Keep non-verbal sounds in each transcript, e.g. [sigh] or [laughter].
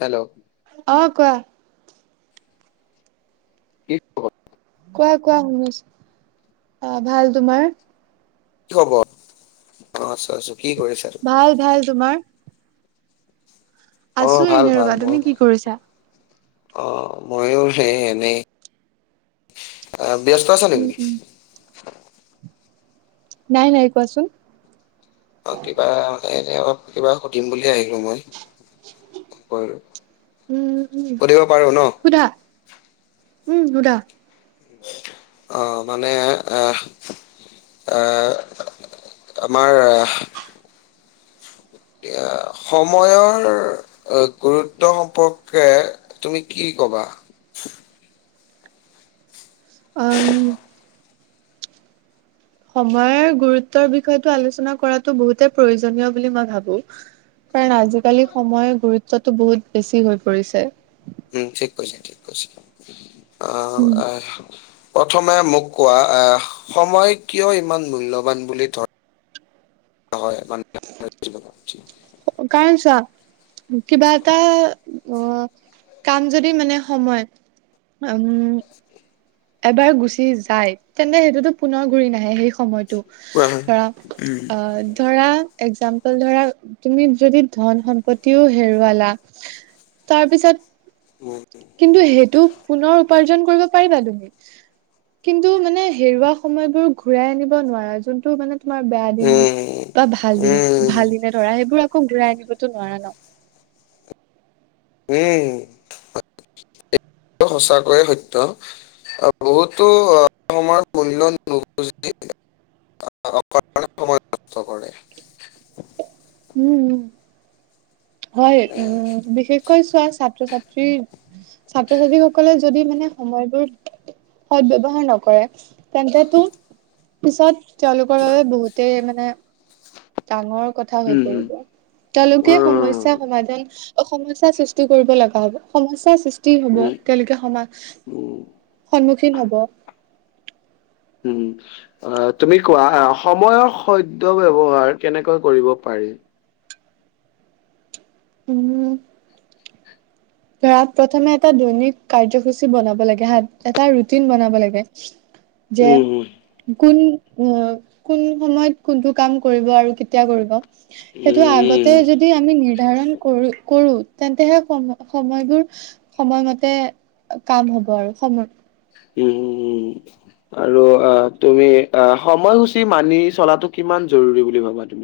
Hello? অ', কোৱা। কি খবৰ? কোৱা-কোৱা শুনি আছোঁ, অ', ভাল, তোমাৰ? কি খবৰ, অ', আছো-আছো, কি কৰিছা? ভাল-ভাল, তোমাৰ? অ', আছো এনে ভাল-ভাল ৰবা মোৰো তুমি কি ভাল, কৰিছা অ', ময়ো সেই এনে আহ, ব্যস্ত আছা উম নেকি? উম নাই-নাই, কোৱাচোন। অ', কিবা, এনে অলপ কিবা সুধিম বুলি আহিলোঁ মই। উম, উম, সুধিব পাৰো ন? সুধা, উম, সুধা। অ', মানে আহ অ‌হ, আমাৰ এয়া সময়ৰ অ', গুৰুত্ব সম্পৰ্কে, তুমি কি কবা? অ', উম সময় গুৰুত্বৰ বিষয়টো আলোচনা কৰাতো বহুতেই প্ৰয়োজনীয় বুলি মই ভাবো। কাৰণ আজিকালি সময়ে গুৰুত্বতটো বহুত বেছি হৈ পৰিছে। উম ঠিক, কৈছা ঠিক কৈছা। অ উম আ প্ৰথমে মোক কোৱা আহ সময় কিয় ইমান মূল্যবান বুলি ধৰ হয় মানে [unintelligible] কাৰন চোৱা কিবা এটা অ কাম যদি মানে সময়ত উম এবাৰ গুচি যায়, তেন্তে সেইটোতো পুনৰ ঘূৰি নাহে সেই সময়তটো। উম, কাৰণ অ ধৰা এক্সজামলো ধৰা, তুমি যদি ধন সম্পত্তিও হেৰুৱালা তাৰপিছত উম। কিন্তু সেইটো পুনৰ উপাৰ্জন কৰিব পাৰিবা তুমি। কিন্তু মানে হেৰুৱা সময়বোৰ ঘূৰাই আনিব নোৱাৰে যোনটো মানে তোমাৰ বেয়া দিন উম, বা ভাল দিন উম, ভাল দিনে ধৰা সেইবোৰ আকৌ ঘূৰাই আনিবতো নোৱাৰা ন। এই [unintelligible] সঁচাকৈয়ে সত্য। বহুতো সময়ৰ মূল্য নুবুজি [unintelligible] [unintelligible] [unintelligible] উম উম। হয় উম বিশেষকৈ চোৱা ছাত্ৰ-ছাত্ৰী ছাত্ৰ-ছাত্ৰীসকলে যদি মানে সময়বোৰ সদ ব্যৱহাৰ নকৰে তেন্তেটো পিছত তেওঁলোকৰ বাবে বহুতেই মানে ডাঙৰ কথা হৈ উম, হম, উম, পৰিব। তেওঁলোকে সমস্যা সমাধান অ সমস্যাৰ সৃষ্টি কৰিব লগা হ'ব, সমস্যাৰ সৃষ্টি হ'ব, উম, তেওঁলোকে সমান উম, সন্মুখীন হ'ব। উম অ অ তুমি কোৱা সময়ৰ সদ্য ব্যৱহাৰ কেনেকৈ কৰিব পাৰি? উম। ধৰা প্ৰথমে এটা দৈনিক কাৰ্যসূচী বনাব লাগে হাত এটা ৰুটিন বনাব লাগে। [inaudible] যে কোন অ কোন সময়ত কোনটো কাম কৰিব আৰু কেতিয়া কৰিব সেইটো উম, উম, আগতে যদি আমি নিৰ্ধাৰণ কৰো কৰো তেন্তেহে সম সময়বোৰ সময়মতে কাম হ'ব আৰু সময় উম-উম-উম। আৰু অ তুমি অ সময়সূচী মানি চলাটো কিমান জৰুৰী বুলি ভাবা? [inaudible]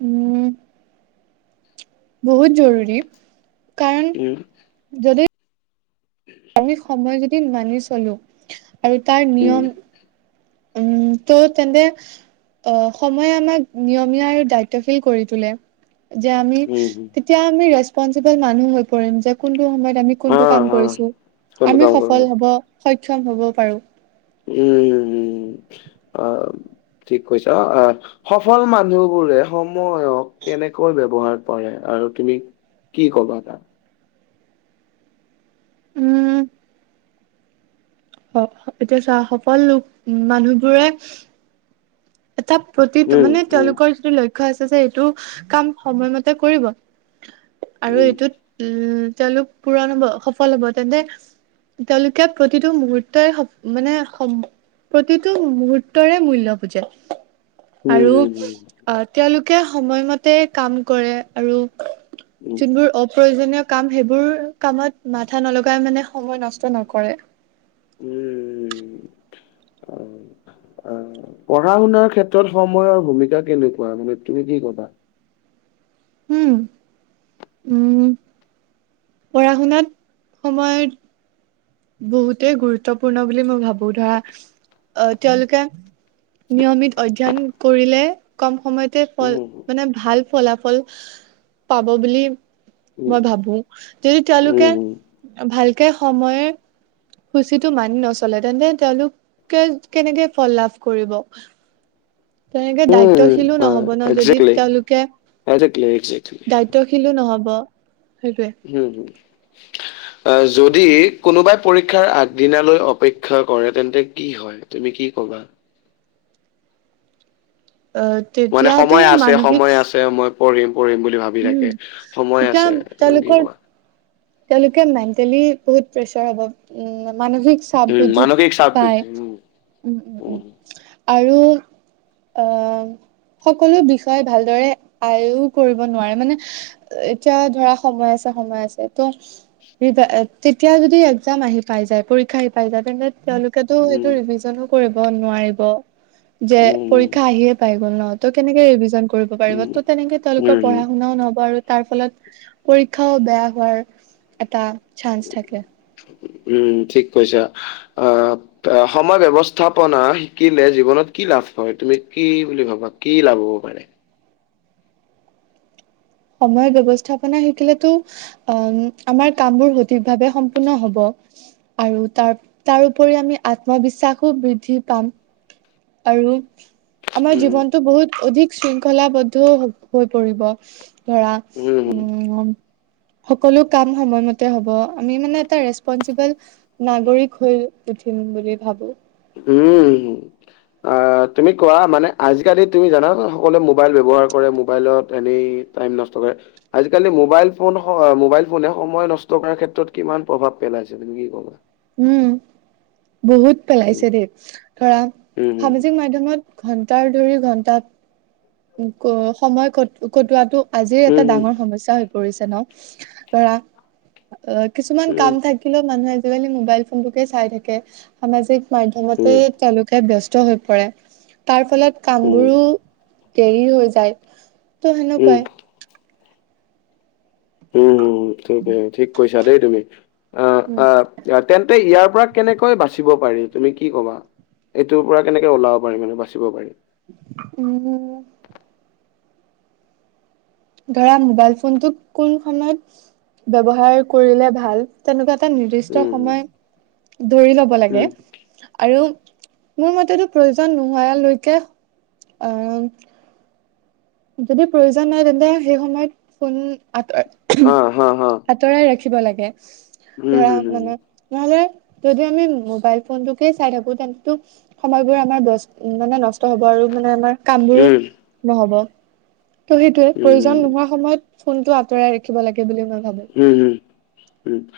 উম বহুত জৰুৰী কাৰণ উম, যদি [inaudible] আমি সময় যদি মানি চলো আৰু তাৰ উম, নিয়ম উম তো তেন্তে অ', সময়ে আমাক, নিয়মীয়া আৰু দায়িত্বশীল কৰি তোলে। যে আমি, উম, উম তেতিয়া আমি ৰেচপনচিবল মানুহ হৈ পৰিম, যে কোনটো সময়ত আমি কোনটো কাম কৰিছোঁ, আমি সফল কাম-কৰিব। হ'ব, সক্ষম হ'ব পাৰোঁ। উম। অ', ঠিক কৈছা, অ', অ', সফল মানুহবোৰে সময়ক কেনেকৈ ব্যৱহাৰ কৰে, আৰু তুমি কি ক'বা তাক? উম। অ', এতিয়া চা, সফল লোক মানুহবোৰে এটা প্ৰতিটো উম, মানে, উম, তেওঁলোকৰ যিটো লক্ষ ক্ষ্য আছে যে, এইটো কাম সময়মতে কৰিব, আৰু উম, উম, এইটোত উম, তেওঁলোক পূৰণ হ'ব, সফল হ'ব, তেন্তে তেওঁলোকে, প্ৰতিটো মুহুৰ্তয় সফ মানে সম প্ৰতিটো মুহূৰ্তৰে মূল্য বুজে। হুম, আৰু হুম, অ', তেওঁলোকে সময়মতে কাম কৰে, আৰু উম, যোনবোৰ অপ্ৰয়োজনীয় কাম, সেইবোৰ কামত মাথা নলগায় মানে, সময় নষ্ট নকৰে। উম, উম, অ', অ' [unintelligible] পঢ়া-শুনাৰ ক্ষেত্ৰত, সময়ৰ ভূমিকা কেনেকুৱা, মানে তুমি কি ক'বা? উম, উম, পঢ়া-শুনাত, সময়ত বহুতেই গুৰুত্বপূৰ্ণ বুলি মই ভাবোঁ, ধৰা অ', তেওঁলোকে নিয়মিত অধ্যয়ন কৰিলে, কম সময়তে উম, ফল উম, মানে ভাল ফলাফল, পাব বুলি মই ভাবোঁ। যদি, উম, তেওঁলোকে উম, ভালকে সময়ৰ সূচীটো মানি নচলে। তেন্তে, তেওঁলোকে কেনেকে ফল লাভ কৰিব। তেনেকে উম, দায়িত্বশীলো আ নহ'ব ন, যদি একজেক্টলি, তেওঁলোকে একজেক্টলি, একজেক্টলি। দায়িত -ত্বশিলো নহ'ব সেইটোৱেই। হম, হম। অ', যদি, কোনোবাই পৰীক্ষাৰ আগদিনালৈ অপেক্ষা কৰে, তেন্তে কি হয়? তুমি কি ক'বা? অ'। মানে সময় আছে, সময় আছে, মই পঢ়িম, পঢ়িম বুলি ভাব উম বিলাকে, সময় তেতিয়া আছে, তুমি কি তেওঁলোকৰ ক'বা? তেওঁলোকে মেণ্টেলি বহুত প্ৰেচাৰ হ'ব। উম, মানসিক চাপ উম বৃদ্ধি মানসিক চাপ পায়, বৃদ্ধি উম উম, উম, আৰু অ', সকলো বিষয় ভালদৰে আয়ো কৰিব নোৱাৰে, মানে এতিয়া ধৰা, সময় আছে, সময় আছে। ত' [unintelligible] তেতিয়া যদি, এক্মজাম আহি পায় যায়, পৰীক্ষা আহি পায় যায়, তেতিয়া তেওঁলোকৰ তেতিয়াতো উম ৰিভিজনো কৰিব নোৱাৰিব, যে উম উম পৰীক্ষা আহিয়ে পাই গ'ল ন। ত' কেনেকে ৰিভিজন কৰিব পাৰিব, উম। ত' তেনেকে তেওঁলোকৰ উম উম পঢ়া-শুনাও নহ'ব, আৰু তাৰফলত পৰীক্ষাও বেয়া হোৱাৰ এটা চান্স থাকে। উম, ঠিক কৈছা, আ অ', সময় ব্যৱস্থাপনা শিকিলে জীৱনত কি লাভ হয়, তুমি কি বুলি ভাবা, কি লাভ হ'ব পাৰে? সময় ব্যৱস্থাপনা শিকিলেতো অ', আমাৰ কামবোৰ, সঠিক ভাৱে সম্পূৰ্ণ হ'ব। আৰু তাৰ, তাৰ ওপৰি আমি আত্মবিশ্বাসো বৃদ্ধি পাম। আৰু আমাৰ উম জীৱনটো বহুত অধিক- শৃংখলাবদ্ধ হৈ পৰিব, ধৰা উম উমঁ'- সকলো কাম সময়মতে হ'ব, আমি মানে এটা ৰেচপনচিবল- নাগৰিক হৈ উঠিম বুলি ভাবোঁ। উমঁ' আহ'- তুমি কোৱা মানে আজিকালি তুমি জানা যে সকলোৱে মোবাইল ব্যৱহাৰ কৰে মোবাইলত এনেই টাইম নষ্ট কৰে। আজিকালি মোবাইল ফোন মোবাইল ফোনে সময় নষ্ট কৰাৰ ক্ষেত্ৰত কিমান প্ৰভাৱ পেলাইছিল? তুমি কি কবা? উমঁ' বহুত উম, পেলাইছে দেই ধৰা উম, সামাজিক মাধ্যমত- ঘন্টাৰ ধৰি ঘন্টা- সময় ক-কটোৱাটো আজিৰ এটা উম, উম, ডাঙৰ সমস্যা হৈ পৰিছে ন' ধৰা অহ' কিছুমান উম, কাম থা কিলে মানুহে আজিকালি মোবাইল ফোনটোকে চাই থাকে, সামাজিক মাধ্যমতে উম, তেওঁলোকে- ব্যস্ত হৈ পৰে। তাৰ ফলত উম, কামবোৰো- দেৰিও হৈ যায় তো' উম, সেনেকুৱাই। হুম হুম হুম, ঠিক কৈছা দেই তুমি, অহ' উম আহ'- তেন্তে ইয়াৰ পৰা কেনেকৈ বাচিব পাৰি তুমি কি কবা? এইটোৰ পৰা কেনেকে ওলাব পাৰি মানে বাচিব পাৰিম? উমঁ'- ধৰা মোবাইল ফোনটোক কোনখনত ব্যৱহাৰ কৰিলে ভাল- তেনেকুৱা এটা নিৰ্দিষ্ট উম, উম, সময় ধৰি ল'ব লাগে। উম। আৰু মোৰ মতেতো প্ৰয়োজন নোহোৱালৈকে আহ'- যদি প্ৰয়োজন নাই তেন্তে সেই সময়ত ফোন- অ, হা, হা, আঁতৰাই ৰাখিব লাগে, উম, ধৰা হম, হম, মানে- নহ'লে যদি আমি মোবাইল ফোনটোকে চাই থাকো তেন্তটো- সময়বোৰ আমাৰ মানে নষ্ট হ'ব আৰু মানে আমাৰ কামবোৰো উম। নহ'ব। তো' সেইটোয়ে, উম, প্ৰয়োজন নোহোৱা সময়ত ফোনটো আঁতৰাই ৰাখিব লাগে বুলি মই ভাবোঁ। উমঁ' হুম, উমঁ'।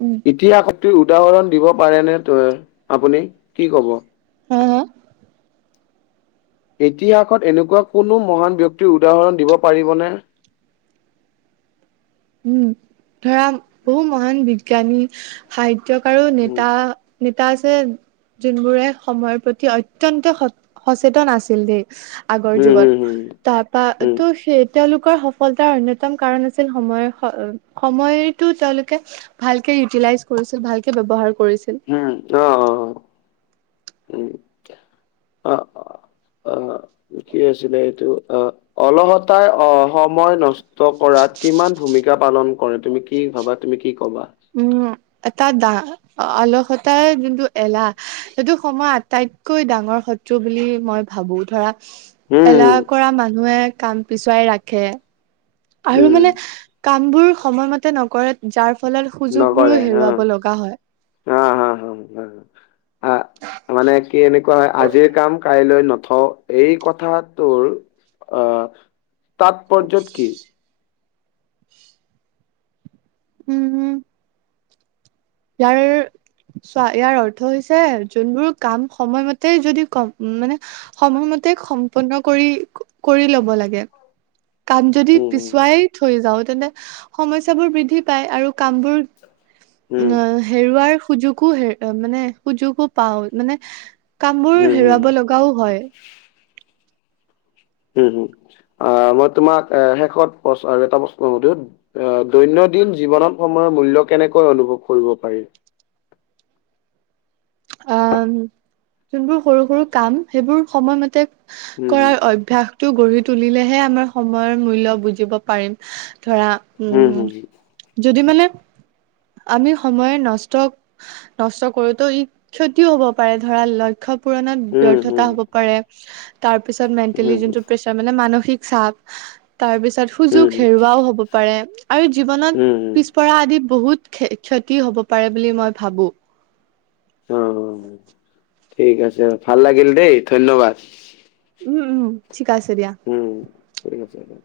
উমঁ'। ইতিহাসতো উদাহৰণ দিব পাৰে নে আপুনি কি ক'ব? হা হা? ইতিহাসত এনেকুৱা কোনো মহান ব্যক্তিৰ উদাহৰণ দিব পাৰিব নে? উমঁ' ধৰা বহু মহান বিজ্ঞানী সাহিত্যক আৰু উম, নেতা- নেতা আছে- যোনবোৰে সময়ৰ প্ৰতি অত্যন্ত স-সচেতন আছিল দেই- আগৰ হুম, হুম, যুগত। হুম, তাৰপা হুম, তোৰ সেই তেওঁলোকৰ সফলতাৰ অন্যতম কাৰণ আছিল সময়ৰ- সময়টো তেওঁলোকে ভালকে ইউটিলাইজ কৰিছিল ভালকে ব্যৱহাৰ কৰিছিল। উমঁ' অহ'-অহ'-অহ' উমঁ' অঁ'। অঁ' কি আছিলে এইটো অহ' অলহত তাই সময় নষ্ট কৰাত কিমান ভূমিকা- পালন কৰে তুমি কি ভাবা তুমি কি কবা? উমঁ' এটা ডা। অলসতাৰ যোনটো এলাহ- সেইটো সময়ৰ আটাইতকৈ ডাঙৰ শত্ৰু বুলি মই ভাবোঁ, ধৰা- হুম, এলাহ কৰা মানুহে কাম পিছুৱাই ৰাখে। আৰু হুম, হুম, মানে কামবোৰ সময়মতে নকৰে। যাৰ ফলত সুযোগবোৰো হেৰুৱাব লগা হয়। অ' হা হা আ মানে কি এনে কয় আজিৰ কাম কাইলৈ নথওঁ, এই কথাটোৰ আহ তাৎপৰ্য্য কি? উম' উম' ইয়াৰ চোৱা ইয়াৰ অৰ্থ হৈছে যোনবোৰ কাম সময়মতে যদি কম উম' মানে সময়মতে সম্পন্ন কৰি, কৰি ল'ব লাগে। কাম যদি উম পিছুৱাই থৈ যাওঁ, তেন্তে সমস্যাবোৰ বৃদ্ধি পায় আৰু কামবোৰ [inaudible] অ হেৰুৱাৰ সুযোগো হে মানে সুযোগো পাওঁ মানে কামবোৰ উম হম হেৰুৱাব লগাও হয়। উম' উম' অ' মই তোমাক শেষত প্ৰ আৰু এটা প্ৰশ্ন সুধো? অ' দৈনন্দিন জীৱনত সময়ৰ মূল্য কেনেকৈ অনুভৱ কৰিব পাৰি? অ' যোনবোৰ সৰু-সৰু কাম সেইবোৰ সময়মতে উম কৰাৰ অভ্যাস টো গঢ়ি তুলিলেহে আমাৰ সময়ৰ মূল্য বুজিব পাৰিম। ধৰা হম উম' হম যদি মানে আমি সময় নষ্ট নষ্ট কৰোতো, ই ক্ষতিও হ'ব পাৰে, ধৰা [unintelligible] লক্ষ্য পূৰণত উম ব্যৰ্থতা হম হ'ব পাৰে, তাৰপিছত হম মেণ্টেলিযোনটো পে তাৰমানে মানসিক চাপ তাৰ পিছত সুযোগ হম হম হেৰুৱাও হ'ব পাৰে আৰু জীৱনত হম পিছপৰা আদি বহুত ক্ষ-ক্ষতি হ'ব পাৰে বুলি মই ভাবোঁ। অ' অ' ঠিক আছে, ভাল লাগিল দেই ধন্যবাদ। উম' উম' ঠিক আছে দিয়া। উম'‌ ঠিক আছে দে।